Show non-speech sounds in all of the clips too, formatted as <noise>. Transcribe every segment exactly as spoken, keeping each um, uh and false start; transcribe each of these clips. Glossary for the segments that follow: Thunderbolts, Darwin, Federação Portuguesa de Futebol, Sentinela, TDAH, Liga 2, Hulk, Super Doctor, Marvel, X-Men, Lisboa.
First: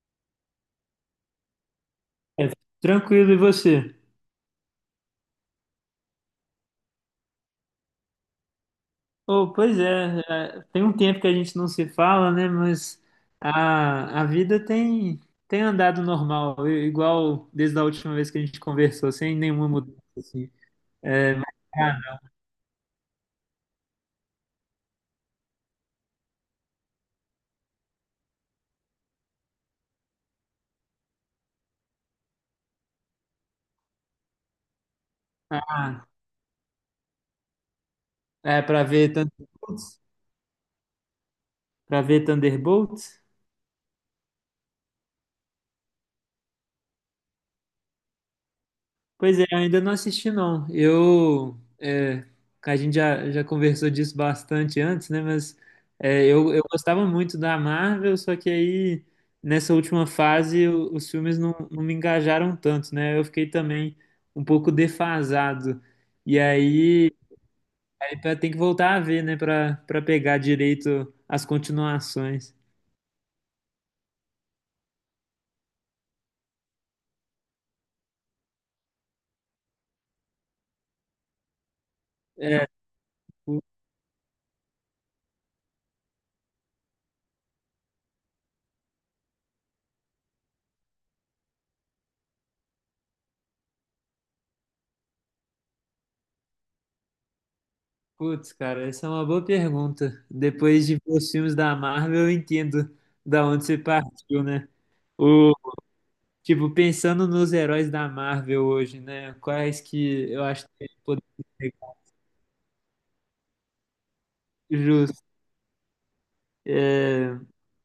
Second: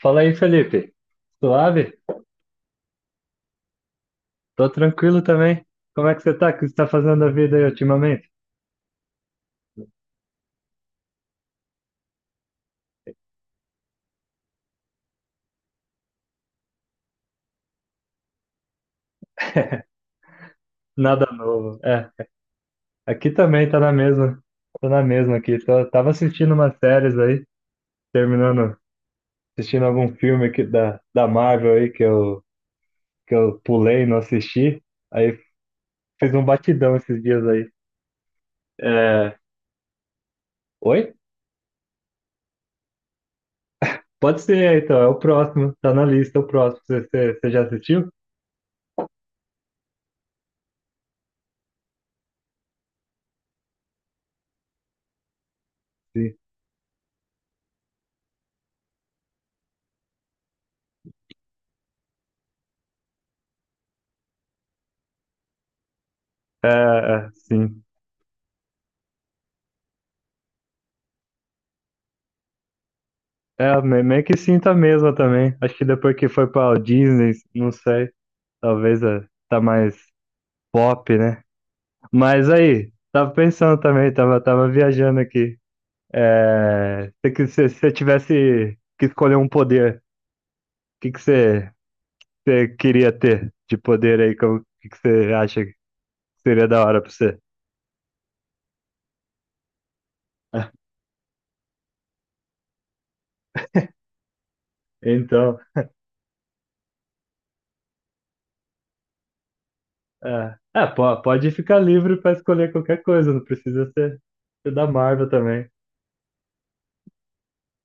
Fala aí, Felipe. Suave? É, tranquilo, e você? Tô tranquilo também. Como é que você tá? O que você tá fazendo da vida aí ultimamente? Oh, pois é, é, tem um tempo que a gente não se fala, né? Mas a, a vida tem, tem andado normal, i- igual desde a última vez que a gente conversou, sem nenhuma mudança, <laughs> assim. Nada novo. É, Ah, aqui também tá na mesma. Tô na mesma aqui. Tô- tava assistindo umas séries aí, terminando, assistindo algum filme aqui da, da Marvel aí que eu, que eu pulei, e não assisti. Aí ah, fiz um batidão esses dias aí. é para ver É... Thunderbolts, Oi? para ver Thunderbolts? Pode ser, então. É o próximo. Tá na lista, o próximo. Você, você, você já assistiu? Pois é, ainda não assisti não. Eu, é, a gente já, já conversou disso bastante antes, né? Mas é, Sim. eu, eu gostava muito da Marvel, só que aí nessa última fase o- os filmes não, não me engajaram tanto, né? Eu fiquei também um pouco defasado. E É, aí, é, sim. aí pra- tem que voltar a ver, né? Para para pegar direito as continuações. É, me- meio que sinto mesmo também. Acho que depois que foi pra Disney, não sei, talvez é, tá mais pop, né? Mas É, aí, tava pensando também, tava, tava viajando aqui. É, se que- se você tivesse que escolher um poder, o que que você, você queria ter de poder aí? Como- O que que você acha que seria da hora pra você? putz, cara, essa é uma boa pergunta. <laughs> Depois de ver os filmes da Marvel, eu entendo da onde você partiu, né? O, Então, tipo, pensando nos heróis da Marvel hoje, né? Quais que eu é, acho é, que po- poderiam pode ser ficar livre pra escolher qualquer coisa, não precisa ser, ser da justos. Marvel também.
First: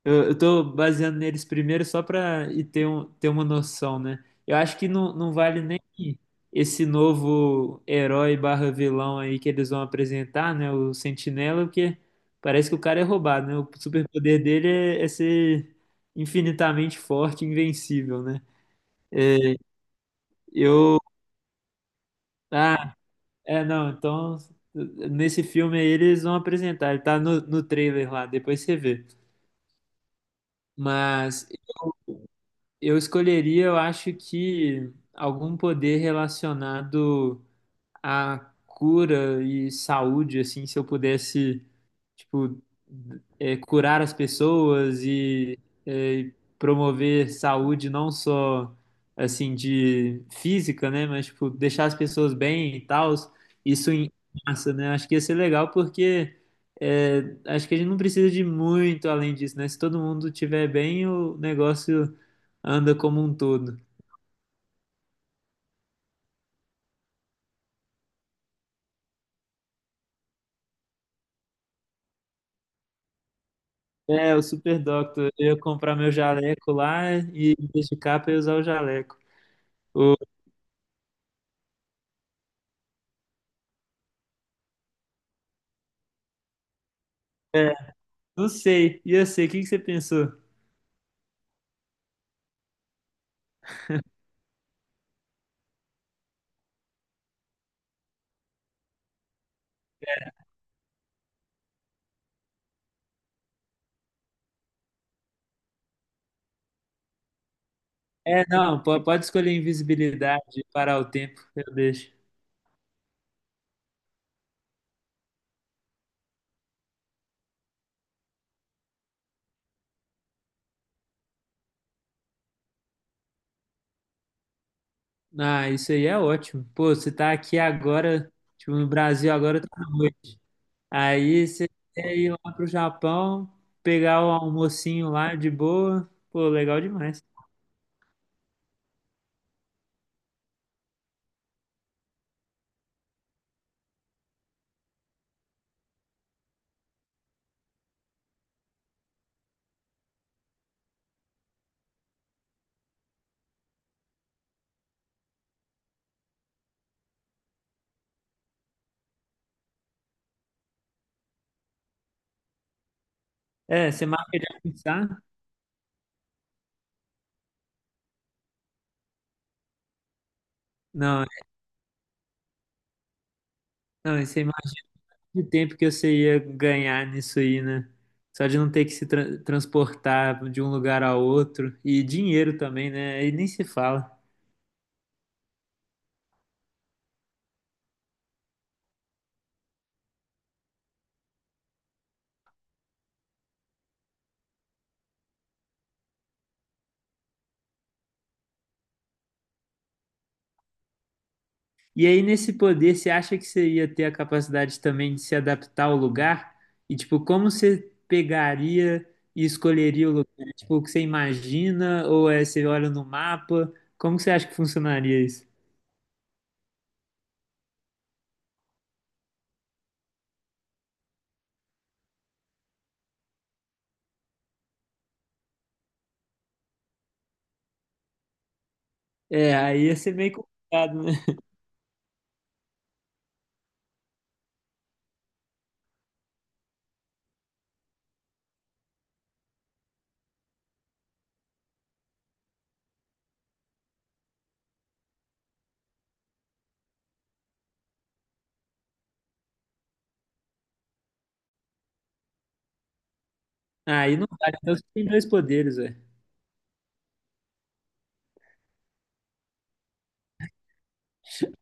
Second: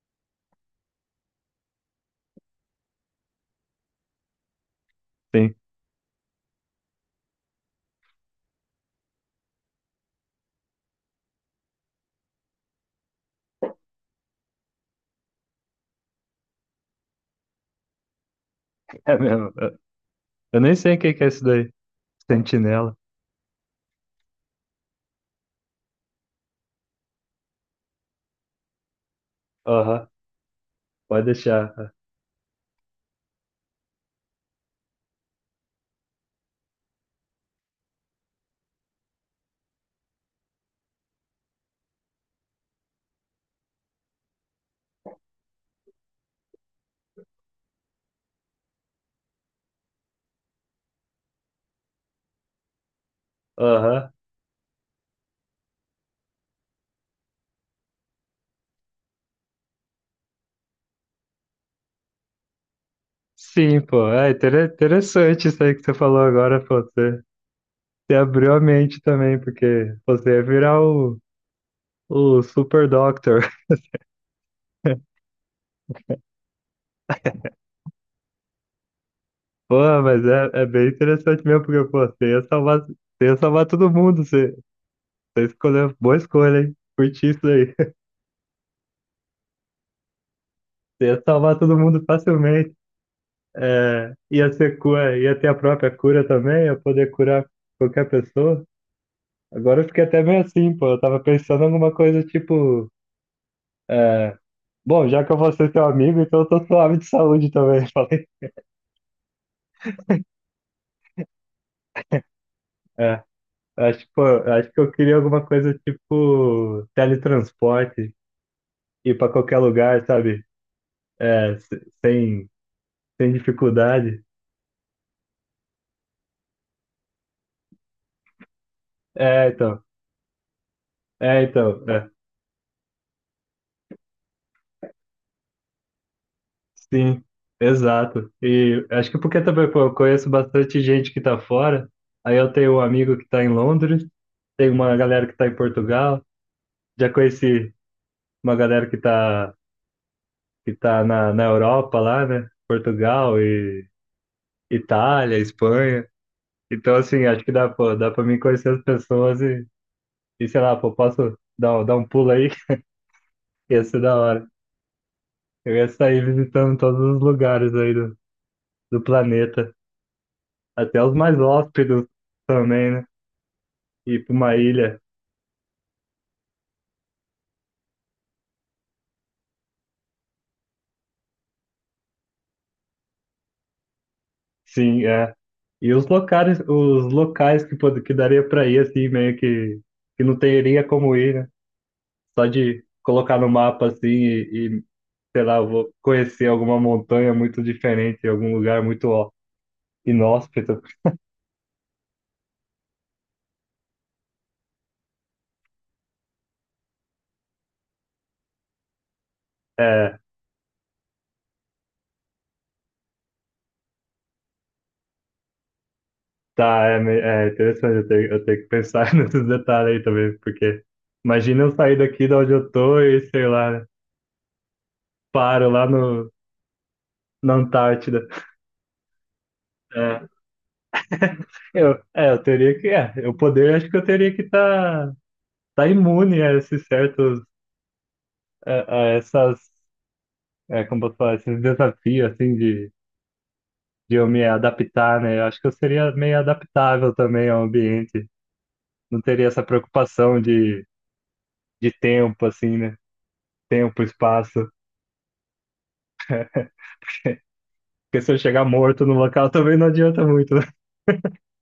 Eu, eu tô baseando neles primeiro só para e ter, um, ter uma noção, né? Eu acho que não, não Sim, vale nem esse novo herói barra vilão aí que eles vão apresentar, né? O Sentinela, porque parece que o cara é roubado, né? O superpoder dele é, é ser infinitamente forte, e invencível, né? é mesmo. Eu nem sei o Eu. que que é isso daí. Ah, Sentinela. é, não, então. Nesse filme aí eles vão apresentar, ele tá no, no trailer lá, depois você vê. Aham, pode Mas. deixar. Eu escolheria, eu acho que algum poder relacionado à cura e saúde, assim, se eu pudesse tipo, é, curar as pessoas e é, promover saúde não só assim de física, né, mas tipo deixar as pessoas bem e tal. Isso Aham. em massa, né? Acho que ia ser legal porque é, acho que a gente não precisa de muito além disso, né? Se todo mundo tiver bem, o negócio anda como um todo. Sim, pô. É inter- interessante isso aí que você falou agora, pô. Você, você abriu a mente também, porque você ia virar o, o Super Doctor. É, o Super <laughs> Doctor. Eu ia comprar meu jaleco lá e me dedicar para usar o jaleco. Pô, O- mas é, é bem interessante mesmo, porque, pô, você ia salvar, você ia salvar todo mundo. Você, você escolheu, boa escolha, hein? Curti isso aí. é, <laughs> não sei. E eu sei, o que que você pensou? Você ia salvar todo mundo facilmente. É, ia ser, cu- ia ter a própria cura também, ia poder curar qualquer pessoa. Agora eu fiquei até meio assim, pô. Eu tava pensando em alguma coisa tipo. É, bom, já que eu vou ser teu amigo, então eu tô suave de saúde também. <laughs> Falei. É, não, po- pode escolher invisibilidade, parar o tempo, eu deixo. É, acho, pô, acho que eu queria alguma coisa tipo teletransporte, ir pra qualquer lugar, sabe? É, se- sem, sem dificuldade. Ah, isso aí é ótimo. Pô, você tá aqui agora, tipo, no Brasil É, agora tá então. noite. É, Aí você então. É, quer ir lá pro Japão, pegar o almocinho lá de boa. Pô, legal demais. sim, exato. E acho que porque também, pô, eu conheço bastante gente que tá fora. Aí eu tenho um amigo que tá em Londres, tem uma galera que tá em Portugal. Já conheci uma galera que tá, que tá na, na Europa lá, né? Portugal e Itália, Espanha. Então, assim, acho que dá, pô, dá pra mim conhecer as pessoas e, e sei lá, pô, posso dar, um- dar um pulo aí? <laughs> Ia É, ser você da marca de hora. almoçar? Eu ia sair visitando todos os lugares aí do, do planeta, até os Não, mais hóspedos também, né? Ir não, pra isso aí uma ilha, de tempo que você ia ganhar nisso aí, né? Só de não ter que se tra- transportar de um lugar a outro. E dinheiro também, né? Aí nem se fala. sim, é. E os locais, os locais que, pod- que daria pra ir, assim, meio que, que não teria como ir, né? Só de colocar no mapa assim e, e, sei lá, eu vou conhecer alguma montanha muito diferente, algum lugar muito ó, inóspito. E aí, nesse poder, você acha que você ia ter a capacidade também de se adaptar ao lugar? E, tipo, como você pegaria e escolheria o É, lugar? É, tipo, o que você imagina? Ou é você olha no mapa? Como que você acha que funcionaria isso? tá, é, me- é interessante, eu tenho, eu tenho que pensar <laughs> nesses detalhes aí também, porque imagina eu sair daqui de onde eu tô e, sei lá, né, paro lá no, na Antártida. É, aí ia ser É. meio complicado, né? <laughs> <laughs> Eu, é, eu teria que, é, eu poder, acho que eu teria que estar tá, tá imune a esses certos, a, a essas, é, como posso falar, esses desafios, assim, de de eu me adaptar, né? Eu acho que eu seria meio adaptável também ao ambiente. Não teria essa preocupação de, de tempo, assim, né? Tempo, Aí não vale. espaço. Então você tem dois poderes, velho. Porque se eu chegar morto no local <laughs> também não adianta muito, né?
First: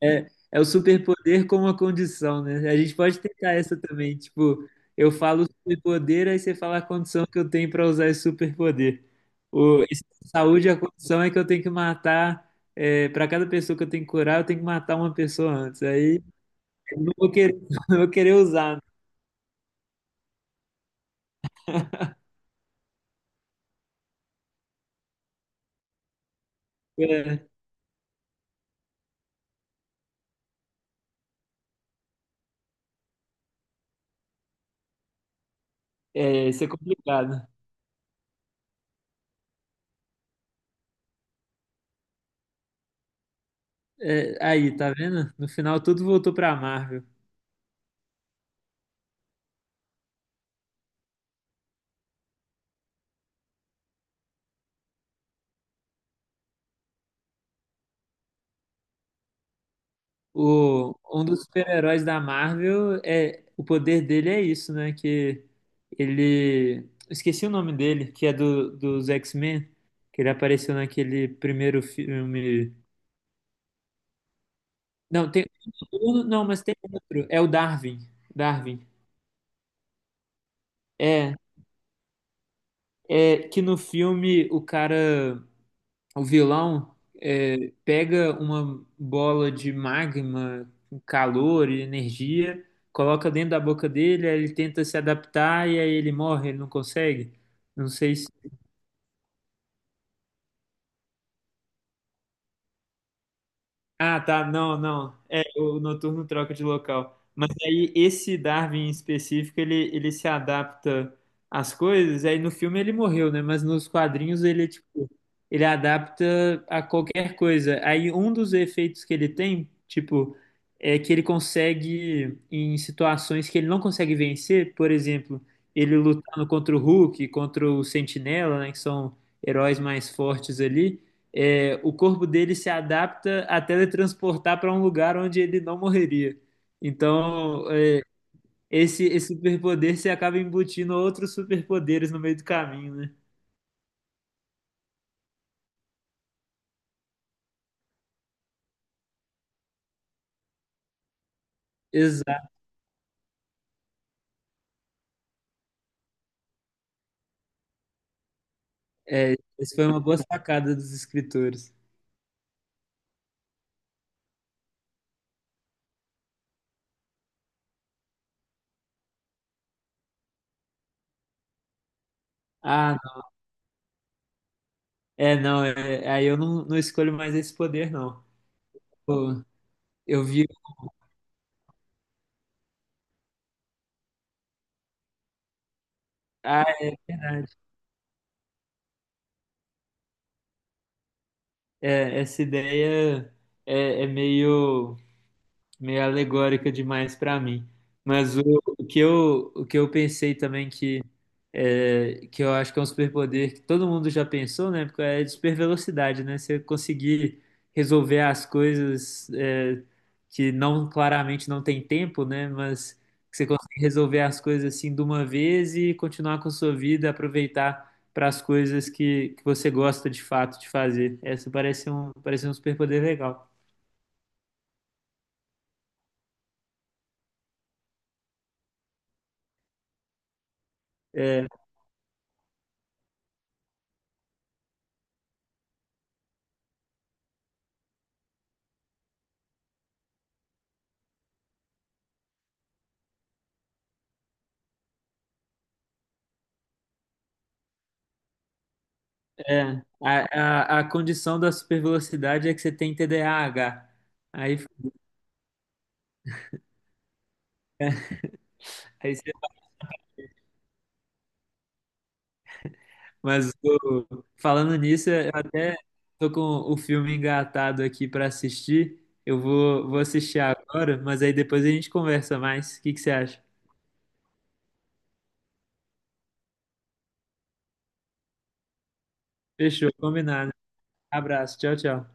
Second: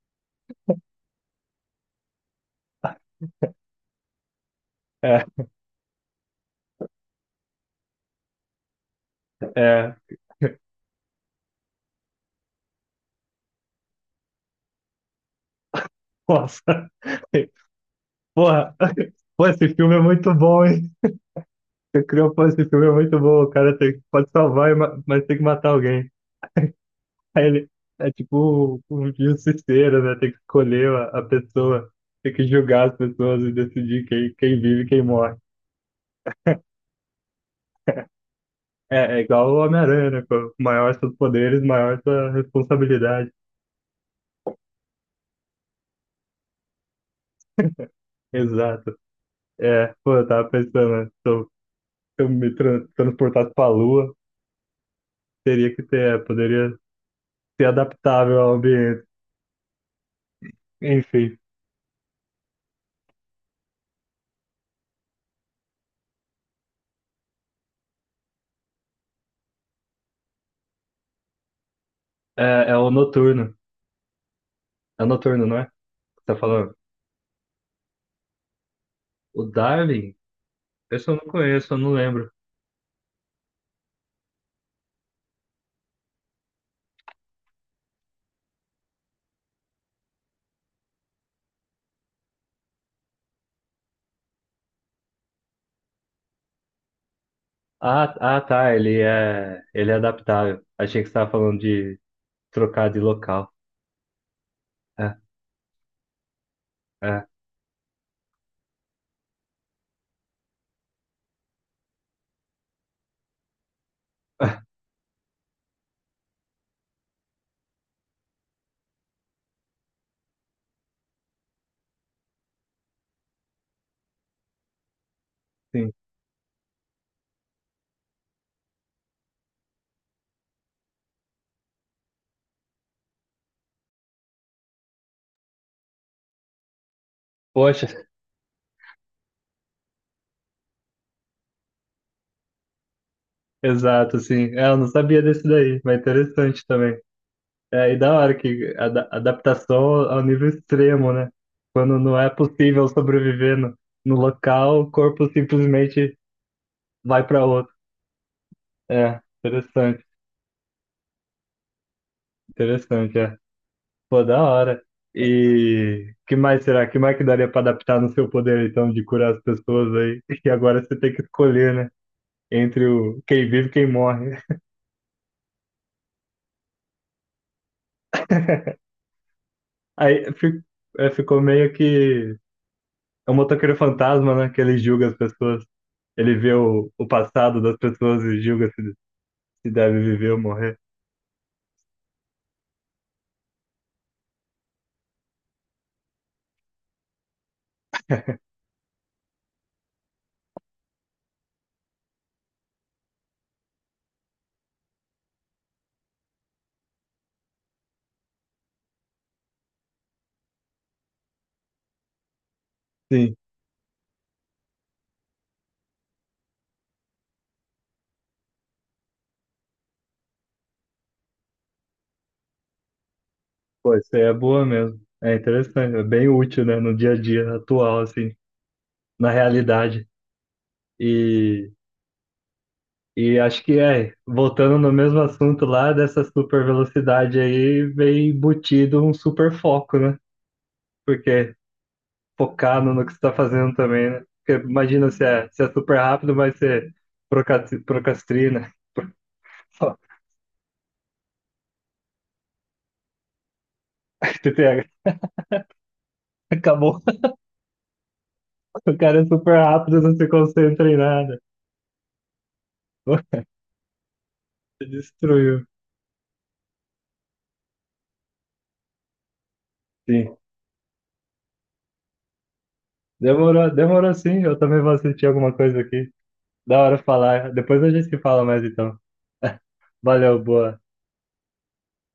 É, é o superpoder como a condição, né? A gente pode tentar essa também. Tipo, eu É, falo superpoder, aí você fala a condição que eu tenho para usar esse superpoder. O, é. esse de saúde, a condição é que eu tenho que matar. Para cada pessoa que eu tenho que curar, eu tenho que matar uma pessoa antes. Aí Nossa. eu não vou querer, <laughs> <laughs> não vou querer Porra. usar. Pô, esse filme é muito bom, hein? Você criou, pô, esse filme é muito bom. O cara tem, pode salvar, e ma- mas tem que matar alguém. Né? Aí ele é tipo o um justiceiro, né? Tem que escolher a, a pessoa. Tem que julgar as pessoas e decidir quem, quem vive e quem morre. É, é, isso é complicado. É, é igual o Homem-Aranha, né? Pô? Maior seus poderes, maior sua responsabilidade. É, aí, tá vendo? No final, tudo voltou pra Marvel. Exato. É, pô, eu tava pensando, né? Se eu, se eu me tran- transportasse pra Lua, teria que ter, é, poderia ser adaptável ao ambiente. O, um Enfim, dos super-heróis da Marvel é o poder dele é isso, né? Que ele esqueci o nome dele, que é do dos X-Men, que ele apareceu naquele primeiro é, filme. é o Noturno. É o Não, tem Noturno, não é? um, Você tá não, mas falando? tem outro. É o Darwin. Darwin. O Darwin? Esse eu não É, conheço, eu não lembro. é que no filme o cara. O vilão é, pega uma bola de magma, calor e energia, coloca dentro da boca dele, aí ele tenta se adaptar e aí ele morre, ele não consegue. Não Ah, sei. ah, tá, ele é, ele é adaptável. Achei que você tava falando de trocar de local. Ah, tá. Não, não. É, É, o noturno troca de local. é, Mas aí esse Darwin em específico, ele, ele se adapta às coisas. Aí no filme ele morreu, né? Mas nos quadrinhos ele, é, <laughs> tipo, ele adapta a qualquer coisa. Aí um dos efeitos que ele tem, tipo, é que ele consegue, em situações que ele não consegue vencer, por exemplo, sim. ele lutando contra o Hulk, contra o Sentinela, né? Que são heróis mais fortes ali é, o corpo dele se adapta a teletransportar para um lugar onde ele não morreria. Então, Poxa. é, esse, esse superpoder se acaba embutindo outros superpoderes no meio do caminho, né? Exato, assim. É, eu não sabia desse daí, mas interessante também. É, e da hora que a ada- adaptação ao nível extremo, né? Quando não é Exato. possível sobreviver no, no local, o corpo simplesmente vai para outro. É, É, essa foi uma interessante, boa sacada dos escritores. interessante, é. Pô, da hora. E que mais será? Que mais que daria para adaptar no seu poder, então, de curar as pessoas aí? <laughs> E agora você tem que escolher, né? Entre Ah, não. o quem vive e quem morre. é, não, é, aí eu não, não escolho mais esse poder, não. <laughs> Pô, eu Aí vi. fi- é, ficou meio que É o motoqueiro fantasma, né? Que ele julga as pessoas. Ele vê Ah, o, é o verdade. passado das pessoas e julga se, se deve viver ou morrer. É, essa ideia é, é meio, meio alegórica demais para mim. Mas o, o que eu, o que eu pensei também que é, que eu acho que é um superpoder que todo mundo já pensou, né? Porque é de supervelocidade, né? Você conseguir resolver as coisas é, que não claramente não tem tempo, né? Mas Sim, que você consegue resolver as coisas assim de uma vez e continuar com a sua vida, aproveitar para as coisas que, que você gosta de fato de fazer. Essa parece um parece um superpoder legal. pô, isso aí é boa mesmo. É interessante, é bem útil, né? No dia a dia atual, assim, na realidade. É, E, e acho que é, voltando no mesmo assunto lá, dessa super velocidade aí, vem embutido um super foco, né? Porque focar no, no que você está fazendo também, né? Porque imagina se é, se é super rápido, mas você procrasti- procrastina. é, <laughs> a, a, a condição da supervelocidade é que você tem T D A H. Você Aí, pega. <laughs> Acabou. O aí cara é você- super rápido, não se concentra em nada. Você mas o- falando nisso, eu destruiu. até tô com o filme engatado aqui para assistir. Eu vou, vou Sim. assistir agora, mas aí depois a gente conversa mais. O que que você acha? Demorou, demorou sim. Eu também vou assistir alguma coisa aqui. Da hora falar. Depois a gente se fala mais então. Fechou, <laughs> Valeu, combinado. boa. Abraço, tchau, tchau.